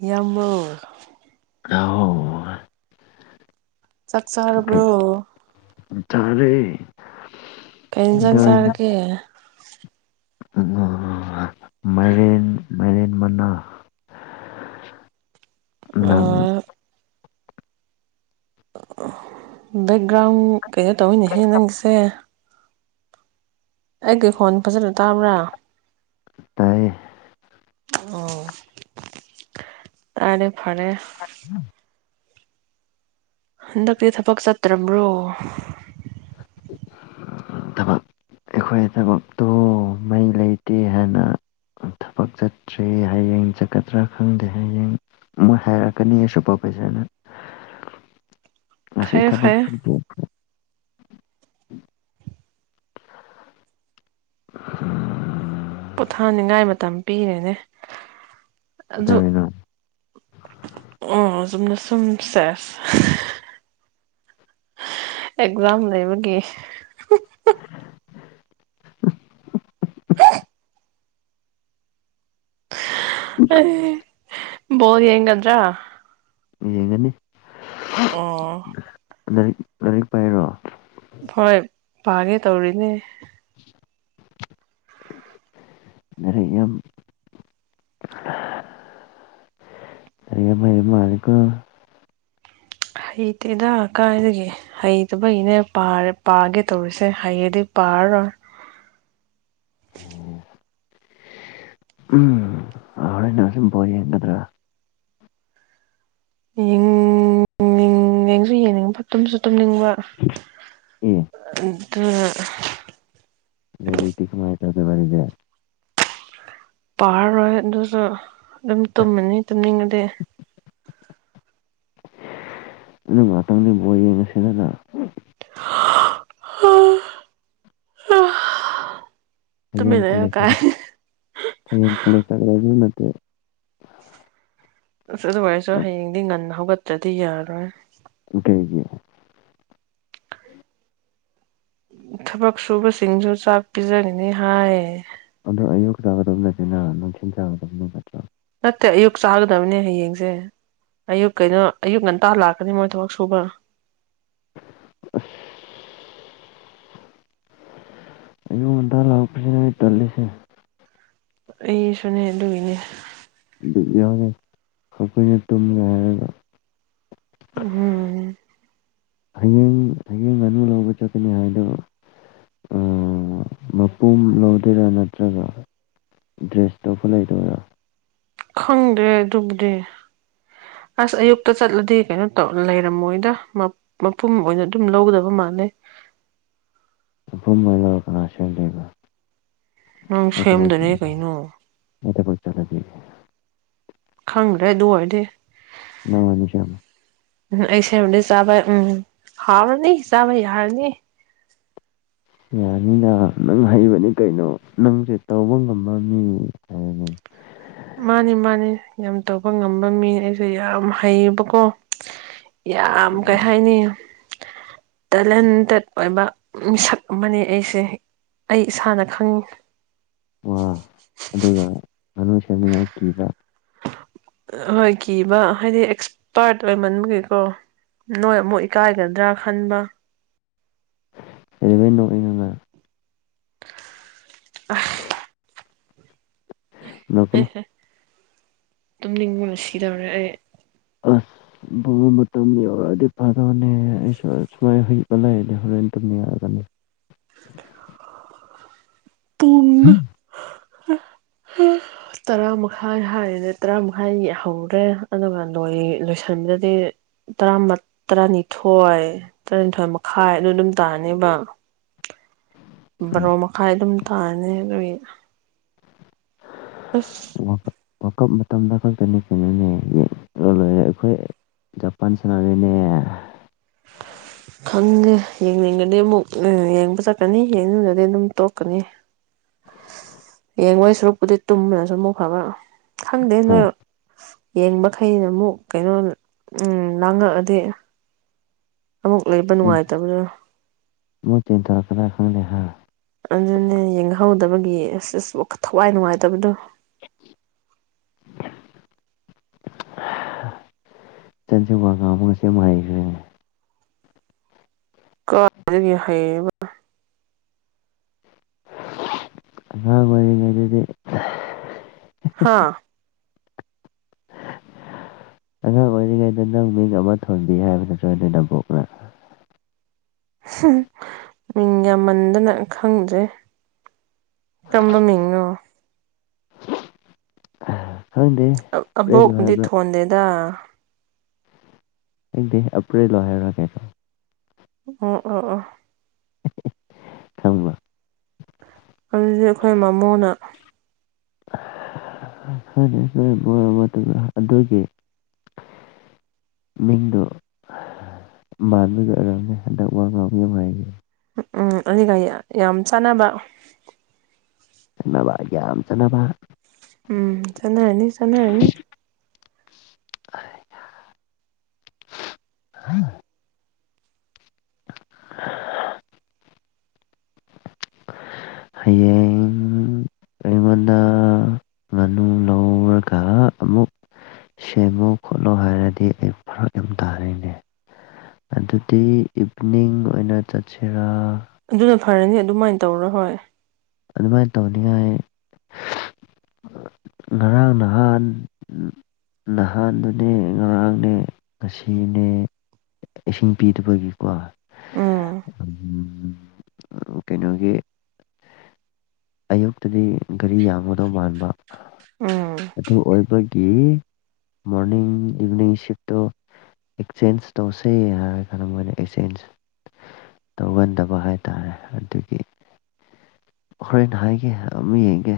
ꯢꯌꯥꯝꯕꯧ ꯅꯥꯎ [unintelligible] ꯆꯥꯛ ꯆꯥꯔꯕ꯭ꯔꯣ ꯇꯔꯦ ꯀꯩ ꯏꯟꯖꯥꯡ ꯆꯥꯔꯒꯦ ꯃꯥꯏꯔꯦꯟ ꯃꯥꯏꯔꯦꯟ ꯃꯅꯥ ꯅꯪ ꯑꯥ ꯕꯦꯛꯒ꯭ꯔꯥꯎꯟ ꯀꯩꯩꯅꯣ ꯇꯧꯋꯤꯅꯦꯍꯦ ꯅꯪꯁꯦ ꯑꯩꯒꯤ ꯈꯣꯟ ꯐꯖꯟꯅ ꯇꯥꯕ꯭ꯔꯥ ꯇꯥꯏꯌꯦ ꯑꯣ ꯇꯔꯦ ꯐꯔꯦ [unintelligible] ꯍꯟꯗꯛꯇꯤ ꯊꯕꯛ ꯆꯠꯇ꯭ꯔꯕ꯭ꯔꯣ ꯊꯕꯛ ꯑꯩꯈꯣꯏ ꯊꯕꯛꯇꯣ ꯃꯩ ꯂꯩꯇꯦ ꯍꯥꯏꯅ ꯊꯕꯛ ꯆꯠꯇ꯭ꯔꯦ ꯍꯌꯦꯡ ꯆꯠꯀꯗ꯭ꯔ ꯈꯪꯗꯦ ꯍꯌꯦꯡ ꯃꯣꯏ ꯍꯥꯏꯔꯛꯀꯅꯤ ꯁꯄ꯭ꯔꯣꯐꯦꯖꯔꯅ ꯉꯁꯤ ꯐꯩꯌꯦ ꯊꯕꯛ ꯐꯩꯌꯦ ꯁꯨ [unintelligible] [inaudible] ꯄꯣꯊꯥꯅꯤꯡꯉꯥꯏ ꯃꯇꯝ ꯄꯤꯔꯦꯅꯦ ꯀꯩꯗꯧꯔꯤꯅꯣ ꯑꯣ ꯆꯨꯝꯅ ꯁꯨꯝ ꯁꯦꯁ ꯑꯦꯛꯖꯝ ꯂꯩꯕꯒꯤ [unintelligible] [unintelligible] ꯑꯩ ꯕꯣꯜ ꯌꯦꯒꯗ꯭ꯔ ꯌꯦꯡꯒꯅꯤ ꯑꯣ ꯂꯥꯏꯔꯤꯛ ꯂꯥꯏꯔꯤꯛ ꯄꯥꯏꯔꯣ ꯍꯣꯏ ꯄꯥꯒꯦ ꯇꯧꯔꯤꯅꯦ ꯂꯥꯏꯔꯤꯛ ꯌꯥꯝ ꯂꯥꯏꯔꯤꯛ ꯌꯥꯝ ꯍꯩꯕ ꯃꯥꯜꯂꯤꯀꯣ ꯍꯩꯇꯦꯗ ꯀꯥꯏꯗꯒꯤ ꯍꯩꯇꯕꯩꯅꯦ ꯄꯔꯥ ꯄꯥꯒꯦ ꯇꯧꯔꯤꯁꯦ ꯍꯩꯔꯗꯤ ꯄꯥꯔꯔꯣꯢ [inaudible] ꯎꯝ ꯍꯣꯔꯦꯟ ꯅꯨꯡꯊꯤꯜ ꯕꯣꯜ ꯌꯦꯡꯒꯗ꯭ꯔꯥ ꯌꯦꯡ ꯌꯦꯡꯁꯨ ꯌꯦꯡꯅꯤꯡꯕ ꯇꯨꯝꯁꯨ ꯇꯨꯝꯅꯤꯡꯕ ꯑꯦ ꯑꯗꯨꯅ ꯂꯩꯔꯤꯛꯇꯤ ꯀꯃꯥꯏ ꯄꯥꯔꯔꯣꯏ ꯑꯗꯨꯁꯨ ꯑꯗꯨꯝ ꯇꯨꯝꯃꯅꯤ ꯇꯨꯝꯅꯤꯡꯉꯗꯤ ꯑꯗꯨ ꯉꯥꯛꯇꯪꯗꯤ ꯕꯣꯜ ꯌꯦꯡꯉꯁꯤꯗꯅ [inaudible] ꯍꯌꯦꯡ ꯇꯨꯃꯤꯟꯅ ꯀꯣꯂꯦꯖ ꯀ ꯀꯥꯏ ꯍꯌꯦꯡ ꯀꯣꯂꯦꯖꯇ [unintelligible] ꯑꯁ ꯑꯗꯨꯑꯣꯢꯔꯁꯨ ꯍꯌꯦꯡꯗꯤ ꯉꯟꯅ ꯍꯧꯒꯠꯇ꯭ꯔꯗꯤ ꯌꯥꯔꯣꯏ ꯀꯩꯒꯤ ꯊꯕꯛ ꯁꯨꯕ ꯁꯤꯡꯁꯨ ꯆꯥꯛ ꯄꯤꯖꯒꯅꯤ ꯍꯥꯏ ꯑꯗꯣ ꯑꯌꯨꯛ ꯆꯥꯒꯗꯕ [unintelligible] ꯅꯠꯇꯦ ꯑꯌꯨꯛ ꯆꯥꯒꯗꯕꯅꯦ ꯍꯌꯦꯡꯁꯦ ꯑꯌꯨꯛ ꯀꯩꯅꯣ ꯑꯌꯨꯛ ꯉꯟꯇꯥ ꯂꯥꯛꯀꯅꯤ ꯃꯣꯏ ꯊꯕꯛ ꯁꯨꯕ ꯑꯁ ꯑꯌꯨꯛ ꯉꯟꯇꯥ ꯂꯥꯛꯄꯁꯤꯅ ꯇꯜꯂꯤꯁꯦ ꯑꯩ ꯁꯨꯅꯦ ꯑꯗꯨꯒꯤꯅꯦ ꯕꯤꯠ ꯌꯥꯎꯗꯦ ꯑꯩꯈꯣꯏꯅ ꯇꯨꯝꯒꯦ ꯍꯥꯏꯔꯒ ꯎꯝꯍꯨ ꯍꯌꯦꯡ ꯍꯌꯦꯡ ꯉꯥꯅꯨ ꯂꯧꯕ ꯆꯠꯀꯅꯤ ꯍꯥꯏꯗꯣ ꯃꯄꯨꯝ ꯂꯧꯗꯣꯏꯔꯥ ꯅꯠꯇ꯭ꯔꯒ ꯗ꯭ꯔꯦꯁ ꯇꯧꯕ ꯂꯩꯗꯣꯏꯔꯥ ꯈꯪꯗꯦ ꯑꯗꯨꯕꯨꯗꯤ ꯑꯁ ꯑꯌꯨꯛꯇ ꯆꯠꯂꯗꯤ ꯀꯩꯅꯣ ꯇꯧ ꯂꯩꯔꯝꯃꯣꯏꯗ ꯃ ꯃꯄꯨꯝ ꯑꯣꯏꯅ ꯑꯗꯨꯝ ꯂꯧꯗꯕ ꯃꯥꯜꯂꯦ ꯃꯥꯂꯦ ꯑꯗꯨꯝ ꯃꯥꯢꯅ ꯀꯅꯥ ꯁꯦꯝꯗꯣꯢꯅꯣ ꯅꯪ ꯁꯦꯝꯗꯨꯅꯦ ꯀꯩꯅꯣ ꯑꯩ ꯊꯕꯛ ꯆꯠꯂꯗꯤ ꯈꯪꯗ꯭ꯔꯦ ꯑꯗꯨ ꯑꯣꯏꯔꯗꯤ ꯅꯪ ꯑꯅꯤ ꯁꯦꯝꯃꯣ ꯎꯝ ꯑꯩ ꯁꯦꯝꯃꯗꯤ ꯆꯥꯕ ꯎꯝ ꯍꯥꯎꯔꯅꯤ ꯆꯥꯕ ꯌꯥꯔꯅꯤ ꯌꯥꯅꯤꯅ ꯅꯪ ꯍꯩꯕꯅꯤ ꯀꯩꯅꯣ ꯅꯪꯁꯦ ꯇꯧꯕ ꯉꯝꯕ ꯃꯤ ꯍꯥꯏꯔꯅꯤ ꯃꯥꯅꯤ ꯃꯥꯅꯤ ꯌꯥꯝ ꯇꯧꯕ ꯉꯝꯕ ꯃꯤꯅꯦ ꯑꯩꯁꯦ ꯌꯥꯝ ꯍꯩꯌꯦꯕꯀꯣ ꯌꯥꯝ ꯀꯩ ꯍꯥꯏꯅꯤ ꯇꯦꯂꯦꯟꯇꯦꯠ ꯑꯣꯏꯕ ꯃꯤꯁꯛ ꯑꯃꯅꯤ ꯑꯩꯁꯦ ꯑꯩ ꯏꯁꯥꯅ ꯈꯪꯉꯤ ꯋꯥ ꯑꯗꯨꯒ ꯉꯥꯅꯨ ꯁꯦꯝꯅꯤꯡꯉꯥꯏ ꯀꯤꯕ꯭ꯔ ꯍꯣꯏ ꯀꯤꯕ ꯍꯥꯏꯗꯤ ꯑꯦꯛꯁꯄꯥꯔꯠ ꯑꯣꯏꯃꯟꯕꯒꯤꯀꯣ ꯅꯣꯏ ꯑꯃꯨꯛ ꯏꯀꯥꯏꯒꯗ꯭ꯔꯥ ꯈꯟꯕ ꯀꯩꯗꯩꯅꯣ ꯑꯩꯅ ꯑꯁ ꯂꯀꯅꯣ ꯇꯨꯝ ꯅꯤꯡꯕꯅ ꯁꯤꯗꯧꯔꯦ ꯑꯩ ꯑꯁ ꯕꯣꯜ ꯃꯇꯝ ꯌꯧꯔꯛꯑꯗꯤ ꯐꯥꯗꯣꯅꯦ ꯁꯨꯃꯥꯏ ꯍꯤꯞ ꯂꯩꯑꯗꯤ ꯍꯣꯔꯦꯟ ꯇꯨꯝꯕ ꯌꯥꯒꯅꯤ [inaudible] ꯍꯨꯝ ꯍꯥ ꯍꯥ ꯇꯔꯥ ꯃꯈꯥꯏ ꯍꯥꯏꯔꯤꯅꯦ ꯇꯔꯥ ꯃꯈꯥꯏ ꯍꯧꯔꯦ ꯑꯗꯨꯒ ꯂꯣꯢ ꯂꯣꯏꯁꯤꯟꯕꯗꯗꯤ ꯥ ꯇꯔꯥꯅꯤꯃꯠ ꯇꯔꯥꯅꯤꯊꯣꯏ ꯇꯔꯥꯅꯤꯊꯣꯢ ꯃꯈꯥꯏ ꯑꯗꯨ ꯑꯗꯨꯝ ꯇꯥꯔꯅꯦꯕ ꯕꯥꯔꯣ ꯃꯈꯥꯏ ꯑꯗꯨꯝ ꯇꯅꯦ ꯑꯗꯨꯢ ꯑꯁ ꯋꯥꯔꯜ ꯀꯞ ꯃꯇꯝꯗ ꯈꯛꯇꯅꯤ ꯀꯩꯅꯣꯅꯦ ꯌꯦꯡ ꯂꯣꯏꯔꯦ ꯑꯩꯈꯣꯏ ꯖꯄꯟ ꯁꯅꯥꯔꯦꯅꯦ ꯈꯪꯗꯦ ꯌꯦꯡꯅꯤꯡꯒꯗꯤ ꯑꯃꯨꯛ ꯑꯦ ꯌꯦꯡꯕ ꯆꯠꯀꯅꯤ ꯌꯦꯡꯅꯤꯡꯗꯗꯤ ꯑꯗꯨꯝ ꯇꯣꯛꯀꯅꯤ ꯌꯦꯡꯉꯣꯏ ꯁꯨꯔꯨꯛꯄꯨꯗꯤ ꯇꯨꯝꯕꯅꯁꯨ ꯑꯃꯨꯛ ꯐꯕ ꯈꯪꯗꯦ ꯅꯣꯏ ꯍꯥ ꯌꯦꯡꯕ ꯈꯩꯅ ꯑꯃꯨꯛ ꯀꯩꯅꯣ ꯎꯝ ꯂꯥꯡꯉꯛꯑꯗꯤ [inaudible] ꯑꯃꯨꯛ ꯂꯩꯕ ꯅꯨꯡꯉꯥꯏꯇꯕꯗꯣ ꯃꯣꯏ ꯇꯦꯟ ꯇꯥꯔꯛꯄ ꯗꯥꯢ ꯍꯥꯡꯅꯤ ꯍꯥ ꯑꯗꯨꯅꯦ ꯌꯦꯡꯍꯧꯗꯕꯒꯤ ꯑꯁ ꯑꯁ ꯋꯥꯈ ꯊꯋꯥꯏ ꯅꯨꯡꯉꯥꯏꯇꯕꯗꯣ [inaudible] ꯆꯟꯁꯦ ꯋꯥ ꯉꯥꯡꯕꯒ ꯁꯦ ꯌꯥꯝ ꯍꯩꯈꯔꯦꯅꯦ ꯀꯥ ꯗꯒꯤ ꯍꯩꯔꯤꯕ ꯑꯉꯥꯡ ꯑꯣꯏꯔꯤꯉꯩꯗꯗꯤ ꯍꯥꯥ ꯀꯔꯤꯉꯩꯗ ꯅꯪ ꯃꯤꯡ ꯑꯃ ꯊꯣꯟꯕꯤ ꯍꯥꯏꯕ ꯅꯠꯇ꯭ꯔꯣꯅꯦ ꯅꯕꯣꯛꯅ ꯃꯤꯡ ꯌꯥꯝꯃꯟꯗꯅ ꯈꯪꯗ꯭ꯔꯦ ꯇꯝꯕ ꯃꯤꯡꯅꯣ ꯈꯪꯗꯦ ꯑ ꯑꯄ꯭ꯔꯦꯜꯂꯣ ꯑꯕꯣꯛꯅꯗꯤ ꯍꯥꯏꯕ꯭ꯔꯥ ꯊꯣꯟꯗꯦꯗ ꯈꯪꯗꯦ ꯑꯄ꯭ꯔꯦꯜ ꯂꯣ ꯍꯥꯏꯕꯔ ꯀꯦꯅꯣ ꯑꯣ ꯑꯣ ꯑꯣ ꯈꯪꯕꯔ ꯑꯗꯨꯗꯤ ꯑꯩꯈꯣꯏ ꯃꯃꯣꯅ [unintelligible] ꯑꯗꯨꯒꯤ ꯃꯤꯡꯗꯣ ꯃꯥꯟꯂꯒ ꯑꯣꯢꯔꯝꯅꯤ ꯍꯟꯗꯛ ꯋꯥ ꯉꯥꯡꯕ ꯍꯩꯗꯣ ꯎꯝ ꯑꯗꯨꯒ ꯌꯥ ꯌꯥꯝ ꯆꯥꯟꯅꯕ ꯆꯥꯟꯅꯕ ꯌꯥꯝ ꯆꯥꯟꯅꯕ ꯎꯝ ꯆꯥꯅꯔꯅꯤ ꯆꯅꯔꯅꯤ [inaudible] [inaudible] ꯍꯌꯦꯡ ꯑꯩꯉꯣꯟꯗ ꯉꯥꯅꯨ ꯂꯧꯔꯒ ꯑꯃꯨꯛ ꯁꯦꯝꯃꯨ ꯈꯣꯠꯂꯨ ꯍꯥꯏꯔꯗꯤ ꯑꯩꯕꯨ ꯐꯔꯛ ꯌꯥꯝ ꯇꯥꯔꯦꯅꯦ ꯑꯗꯨꯗꯤ ꯏꯚꯅꯤꯡ ꯑꯣꯏꯅ ꯆꯠꯁꯤꯔꯥ ꯑꯗꯨꯅ ꯐꯔꯅꯤ ꯑꯗꯨꯃꯥꯏꯅ ꯇꯧꯔꯣ ꯍꯣꯏ ꯑꯗꯨꯃꯥꯏꯅ ꯇꯧꯅꯤꯡꯉꯥꯏ ꯉꯔꯥꯡ ꯅꯍꯥꯟ ꯅꯍꯥꯟꯗꯨꯅꯦ ꯉꯔꯥꯡꯅꯦ ꯉꯁꯤꯅꯦ ꯏꯁꯤꯡ ꯄꯤꯗꯕꯒꯤꯀꯣ ꯎꯝ ꯎꯝ ꯀꯩꯅꯣꯒꯤ ꯑꯌꯨꯛꯇꯗꯤ ꯒꯥꯔꯤ ꯌꯥꯝꯒꯗꯧ ꯃꯥꯟꯕ ꯎꯝ ꯑꯗꯨ ꯑꯣꯏꯕꯒꯤ ꯃꯣꯔꯅꯤꯡ ꯏꯚꯤꯅꯤꯡ ꯁꯤꯐꯇꯣ ꯑꯦꯛꯆꯦꯟꯖ ꯇꯧꯁꯦ ꯍꯥꯏꯔ ꯈꯜꯂꯝꯕꯅꯦ ꯑꯦꯛꯆꯦꯟꯖ ꯇꯧꯒꯟꯗꯕ ꯍꯥꯏꯇꯥꯔꯦ ꯑꯗꯨꯒꯤ ꯍꯣꯔꯦꯟ ꯍꯥꯏꯒꯦ ꯍꯥꯢꯌꯣ ꯑꯃꯨꯛ ꯌꯦꯡꯒꯦ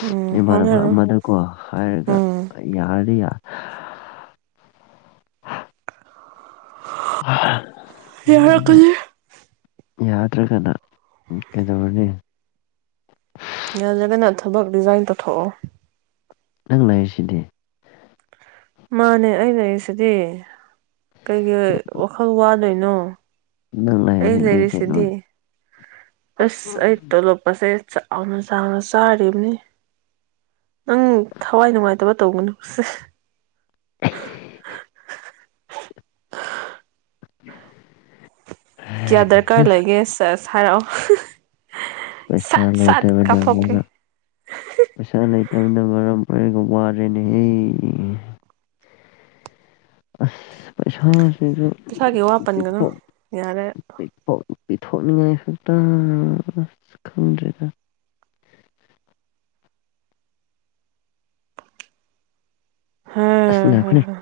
ꯎꯝ ꯏꯃꯥꯟꯅꯕ ꯍꯣꯠꯅꯔꯣ ꯑꯃꯅꯀꯣ ꯍꯥꯏꯔꯒ ꯎꯝ ꯌꯥꯔꯗꯤ ꯌꯥ [inaudible] ꯌꯥꯔꯛ ꯅꯣꯏꯅ ꯀꯅꯤ ꯌꯥꯗ꯭ꯔꯒꯅ ꯀꯩꯗꯧꯔꯨꯅꯤ ꯅꯦꯜꯖꯗꯅ ꯊꯕꯛ ꯔꯤꯖꯥꯏꯟ ꯇꯧꯊꯣꯛꯑꯣ ꯅꯪ ꯂꯩꯥꯔꯤꯁꯤꯗꯤ ꯃꯥꯅꯦ ꯑꯩ ꯂꯩꯔꯤꯁꯤꯗꯤ ꯀꯩꯒꯤ ꯋꯥꯈꯜ ꯋꯥꯗꯣꯏꯅꯣ ꯅꯪ ꯑꯩ ꯂꯩꯔꯗꯤ ꯀꯩꯅꯣ ꯂꯩꯔꯤꯁꯤꯗꯤ ꯑꯁ ꯑꯩ ꯇꯣ ꯂꯣꯞꯀꯁꯦ ꯆꯥꯎꯅ ꯆꯥꯎꯅ ꯆꯥꯔꯤꯝꯅꯤ ꯅꯪ ꯊꯋꯥꯏ ꯅꯨꯡꯉꯥꯏꯇꯕ ꯇꯧꯒꯅꯨ ꯀꯌꯥ ꯗꯔꯀꯥꯔ ꯂꯩꯒꯦꯁꯦꯁ ꯍꯥꯏꯔꯛꯑꯣ ꯁꯠ ꯁꯠ ꯄꯩꯁꯥꯂꯩꯇꯕ ꯀꯥꯞꯊꯣꯛꯀꯦ ꯅꯪꯃꯛꯅ ꯄꯩꯁꯥ ꯂꯩ ꯇꯅ ꯃꯔꯝ ꯑꯣꯏꯔꯒ ꯋꯥꯔꯦꯅꯦꯍꯦ ꯑꯁ ꯄꯩꯁꯥꯁꯤꯡꯁꯨ ꯄꯩꯁꯥꯒꯤ ꯋꯥ ꯄꯟꯒꯅꯨ ꯄꯤꯊꯣꯛ ꯌꯥꯔꯦ ꯄꯤꯊꯣꯛ ꯄꯤꯊꯣꯛꯅꯤꯉꯥꯏ ꯈꯛꯇ ꯑꯁ ꯈꯪꯗ꯭ꯔꯦꯗ ꯍꯥ ꯑꯁ ꯍꯥ ꯉꯥꯏꯈꯣꯅꯦ ꯍꯥ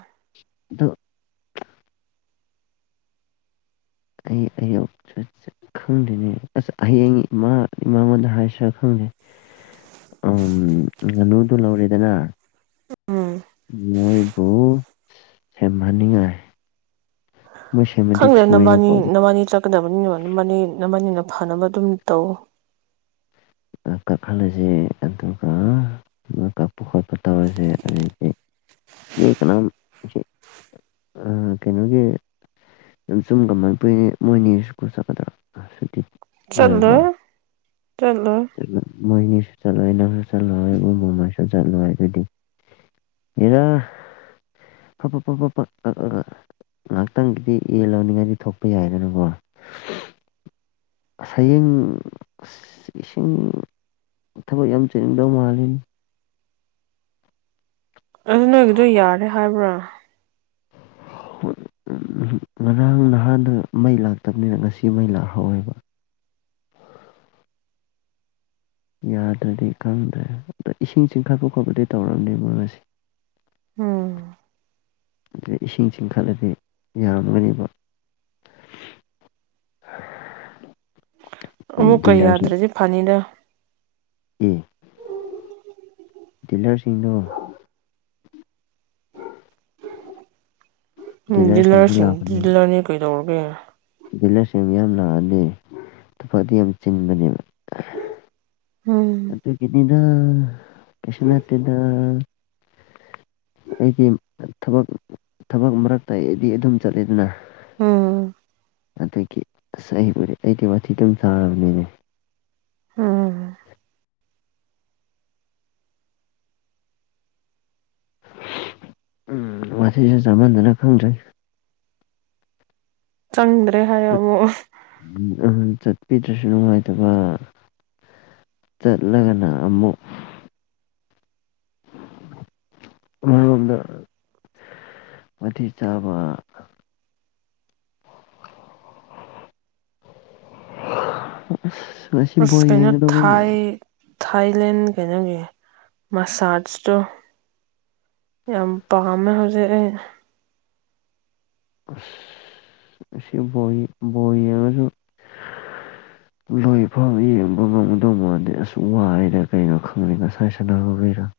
ꯑꯗꯣ ꯑꯩ ꯑꯌꯨꯛ ꯈꯪꯗ꯭ꯔꯤꯅꯦ ꯑꯁ ꯍꯌꯦꯡ ꯏꯃꯥ ꯏꯃꯉꯣꯟꯗ ꯍꯥꯏꯁꯤꯔ ꯈꯪꯗ ꯎꯝ ꯉꯥꯅꯨꯗꯣ ꯂꯧꯔꯦꯗꯅ ꯎꯝ ꯃꯣꯏꯗꯣ ꯍꯦꯟꯃꯟꯅꯤꯉꯥꯏ ꯈꯪꯗꯦ ꯅꯕꯥꯅꯤ ꯅꯕꯥꯅꯤ ꯆꯠꯀꯗꯕ ꯃꯅꯤꯅ ꯅꯕꯅꯤ ꯅꯕꯅꯤꯅ ꯐꯅꯕ ꯑꯗꯨꯝ ꯇꯧ ꯀꯈꯠꯂꯁꯦ ꯑꯗꯨꯒ ꯀꯛꯄ ꯈꯣꯠꯄ ꯇꯧ ꯃꯤ ꯀꯅꯥꯝ ꯑ ꯀꯩꯅꯣꯒꯤ ꯑꯗꯨꯝ ꯆꯨꯝꯒ ꯃ ꯀꯨꯏꯅꯦ ꯃꯣꯏꯅꯤ ꯁꯀꯨꯜ ꯆꯠꯀꯗ꯭ꯔꯥ ꯁꯨꯇꯤ ꯆꯠꯂꯣꯏꯌꯦ ꯆꯠꯂꯣꯏ ꯃꯣꯏꯅꯤ [unintelligible] ꯆꯠꯂꯨ ꯍꯥꯏꯕꯗꯤ ꯍꯦꯔꯦ ꯐꯠ ꯐꯠ ꯐꯠ ꯉꯥꯛꯇꯪꯒꯤꯗꯤ ꯌꯦꯜ ꯂꯧꯅꯤꯉꯥꯗꯤ ꯊꯣꯛꯄ ꯌꯥꯏꯗꯅꯀꯣ ꯍꯌꯦꯡ ꯏꯁꯤꯡ ꯃꯊꯧ ꯌꯥꯝ ꯆꯤꯟꯗꯧ ꯃꯥꯜꯂꯤꯅꯦ ꯑꯗꯨ ꯅꯣꯏꯒꯤꯗꯣ ꯌꯥꯔꯦ ꯍꯥꯏꯕ꯭ꯔꯣ ꯎꯝ ꯉꯔꯥꯡ ꯅꯍꯥꯟꯗ ꯃꯩ ꯂꯥꯛꯇꯕꯅꯤꯅ ꯉꯁꯤ ꯃꯩ ꯂꯥꯛꯍꯧꯋꯦꯕ ꯌꯥꯗ꯭ꯔꯗꯤ ꯈꯪꯗ꯭ꯔꯦ ꯑꯗꯣ ꯏꯁꯤꯡ ꯆꯤꯡꯈꯠꯄ ꯈꯣꯠꯄꯗꯤ ꯇꯧꯔꯝꯅꯤ ꯃꯣꯏ ꯉꯁꯤ ꯎꯝ ꯑꯗꯩ ꯏꯁꯤꯡ ꯆꯤꯡꯈꯠꯂꯗꯤ ꯌꯥꯔꯝꯒꯅꯤꯕ ꯍ ꯑꯃꯨꯛ ꯀ ꯌꯥꯗ꯭ꯔꯗꯤ ꯐꯅꯤꯗ ꯑꯝ ꯗꯤꯂꯔꯁꯤꯡꯗꯣ [inaudible] ꯎꯝ ꯗꯤꯂꯔꯁꯤꯡꯁꯨ ꯗꯤꯂꯔꯁꯤꯡ ꯂꯥꯛꯀꯅꯤ ꯗꯤꯂꯔꯅꯤ ꯀꯩꯗꯧꯔꯒꯦ ꯗꯤꯂꯔꯁꯤꯡ ꯌꯥꯝ ꯂꯥꯛꯑꯗꯤ ꯊꯐꯗꯤ ꯌꯥꯝ ꯆꯤꯟꯕꯅꯦꯕ ꯎꯝ ꯑꯝ ꯀꯩꯁꯨ ꯅꯠꯇꯦꯗ ꯑꯩꯗꯤ ꯊꯕꯛ ꯊꯕꯛ ꯃꯔꯛꯇ ꯑꯩꯗꯤ ꯑꯗꯨꯝ ꯆꯠꯂꯤꯗꯅ ꯎꯝ ꯑꯗꯨꯒꯤ ꯑꯁ ꯑꯩꯕꯨꯗꯤ ꯑꯩꯗꯤ ꯋꯥꯊꯤ ꯑꯗꯨꯝ ꯁꯥꯥꯔꯕꯅꯤꯅꯦ ꯍꯝ ꯎꯝ ꯉꯁꯤꯁꯨ ꯆꯞꯃꯥꯟꯗꯅ ꯈꯪꯗ꯭ꯔꯦ ꯆꯪꯗ꯭ꯔꯦ ꯍꯥꯏꯌꯨ ꯑꯃꯨꯛ ꯎꯝ ꯆꯠꯄꯤꯗ꯭ꯔꯁꯨ ꯅꯨꯡꯉꯥꯏꯇꯕ ꯆꯠꯂꯒꯅ ꯑꯃꯨꯛ ꯑꯃꯔꯣꯝꯗ ꯋꯥꯊꯤ ꯆꯥꯕ ꯑꯁ ꯉꯁꯤ ꯕꯣꯜ ꯑꯁ ꯀꯩꯅꯣ ꯌꯦꯡꯒꯗꯧꯕꯣ ꯃ ꯊꯥꯏ ꯊꯥꯏꯂꯦꯟ ꯀꯩꯅꯣꯒꯤ ꯃꯁꯥꯁꯇꯣ ꯌꯥꯝ ꯄꯥꯝꯃꯦ ꯍꯧꯖꯤꯛ ꯑꯩ ꯑꯁ ꯉꯁꯤ ꯕꯣꯜ ꯕꯣꯜ ꯌꯦꯡꯉꯁꯨ ꯂꯣꯏꯐꯧ ꯌꯦꯡꯕ ꯉꯝꯒꯗꯧ ꯃꯥꯗꯤ ꯑꯁ ꯋꯥꯏꯌꯦꯗ ꯀꯩꯅꯣ ꯈꯪꯗꯦ ꯉꯁꯥꯏ ꯁꯥꯟꯅꯕꯩꯔꯥ [unintelligible]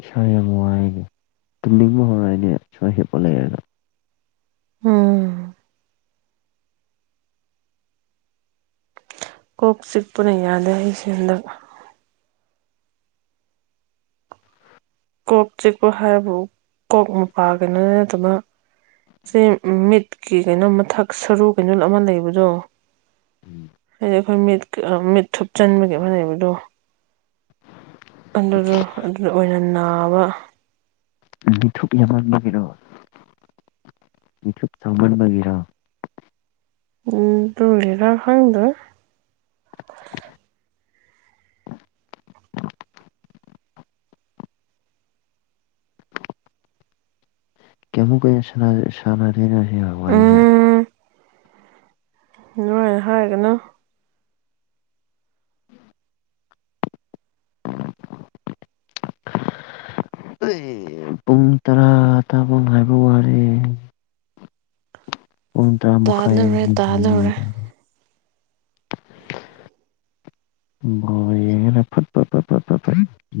ꯏꯁꯥ ꯌꯥꯝ ꯋꯥꯌꯦꯅꯦ ꯇꯨꯝꯅꯤꯡꯕ ꯍꯧꯔꯛꯑꯅꯦ ꯁꯋꯥ ꯍꯤꯞꯄ ꯂꯩꯔꯒꯥ ꯎꯝ ꯀꯣꯛ ꯆꯤꯛꯄꯅ ꯌꯥꯗꯦ ꯑꯩꯁꯦ ꯍꯟꯗꯛ ꯀꯣꯛ ꯆꯤꯛꯄ ꯍꯥꯏꯕꯨ ꯀꯣꯛ ꯃꯄꯥꯒꯅꯤ ꯑꯗꯨꯅ ꯁꯤ ꯃꯤꯠꯀꯤ ꯀꯩꯅꯣꯝ ꯃꯊꯛ ꯁꯔꯨ ꯀꯩꯅꯣ ꯑꯃ ꯂꯩꯕꯗꯣ ꯍꯥꯏꯗꯤ ꯑꯩꯈꯣꯏ ꯃꯤꯠ ꯃꯤꯠ ꯊꯨꯞꯆꯟꯕꯒꯤ ꯑꯃ ꯂꯩꯕꯗꯣ ꯑꯗꯨꯗꯨ ꯑꯗꯨꯗ ꯑꯣꯏꯅ ꯅꯥꯕ ꯃꯤꯊꯨꯞ ꯌꯥꯝꯃꯕꯒꯤꯔꯣ ꯃꯤꯊꯨꯞ ꯆꯥꯎꯃꯥꯟꯕꯒꯤꯔꯣ ꯎꯝ ꯑꯗꯨꯒꯤꯔ ꯈꯪꯗꯦ [unintelligible] ꯀꯌꯥꯝ ꯃꯨꯛꯀꯧꯏ ꯁꯅꯥꯔꯤꯔꯥ ꯁꯤ ꯑꯋꯥꯔꯤꯁꯦ ꯑꯗꯨꯃꯥꯢꯅ ꯍꯥꯏꯒꯅꯣ ꯑꯩ ꯄꯨꯡ ꯇꯔꯥ ꯇꯥꯕ ꯉꯥꯏꯕ ꯋꯥꯔꯦ ꯄꯨꯡ ꯇꯔꯥ ꯃꯈꯥꯢ ꯇꯥꯗꯧꯔꯦ ꯇꯥꯗꯧꯔꯦ [unintelligible] ꯕꯣꯜ ꯌꯦꯡꯔ ꯐꯠ ꯐꯠ ꯐꯠ [unintelligible]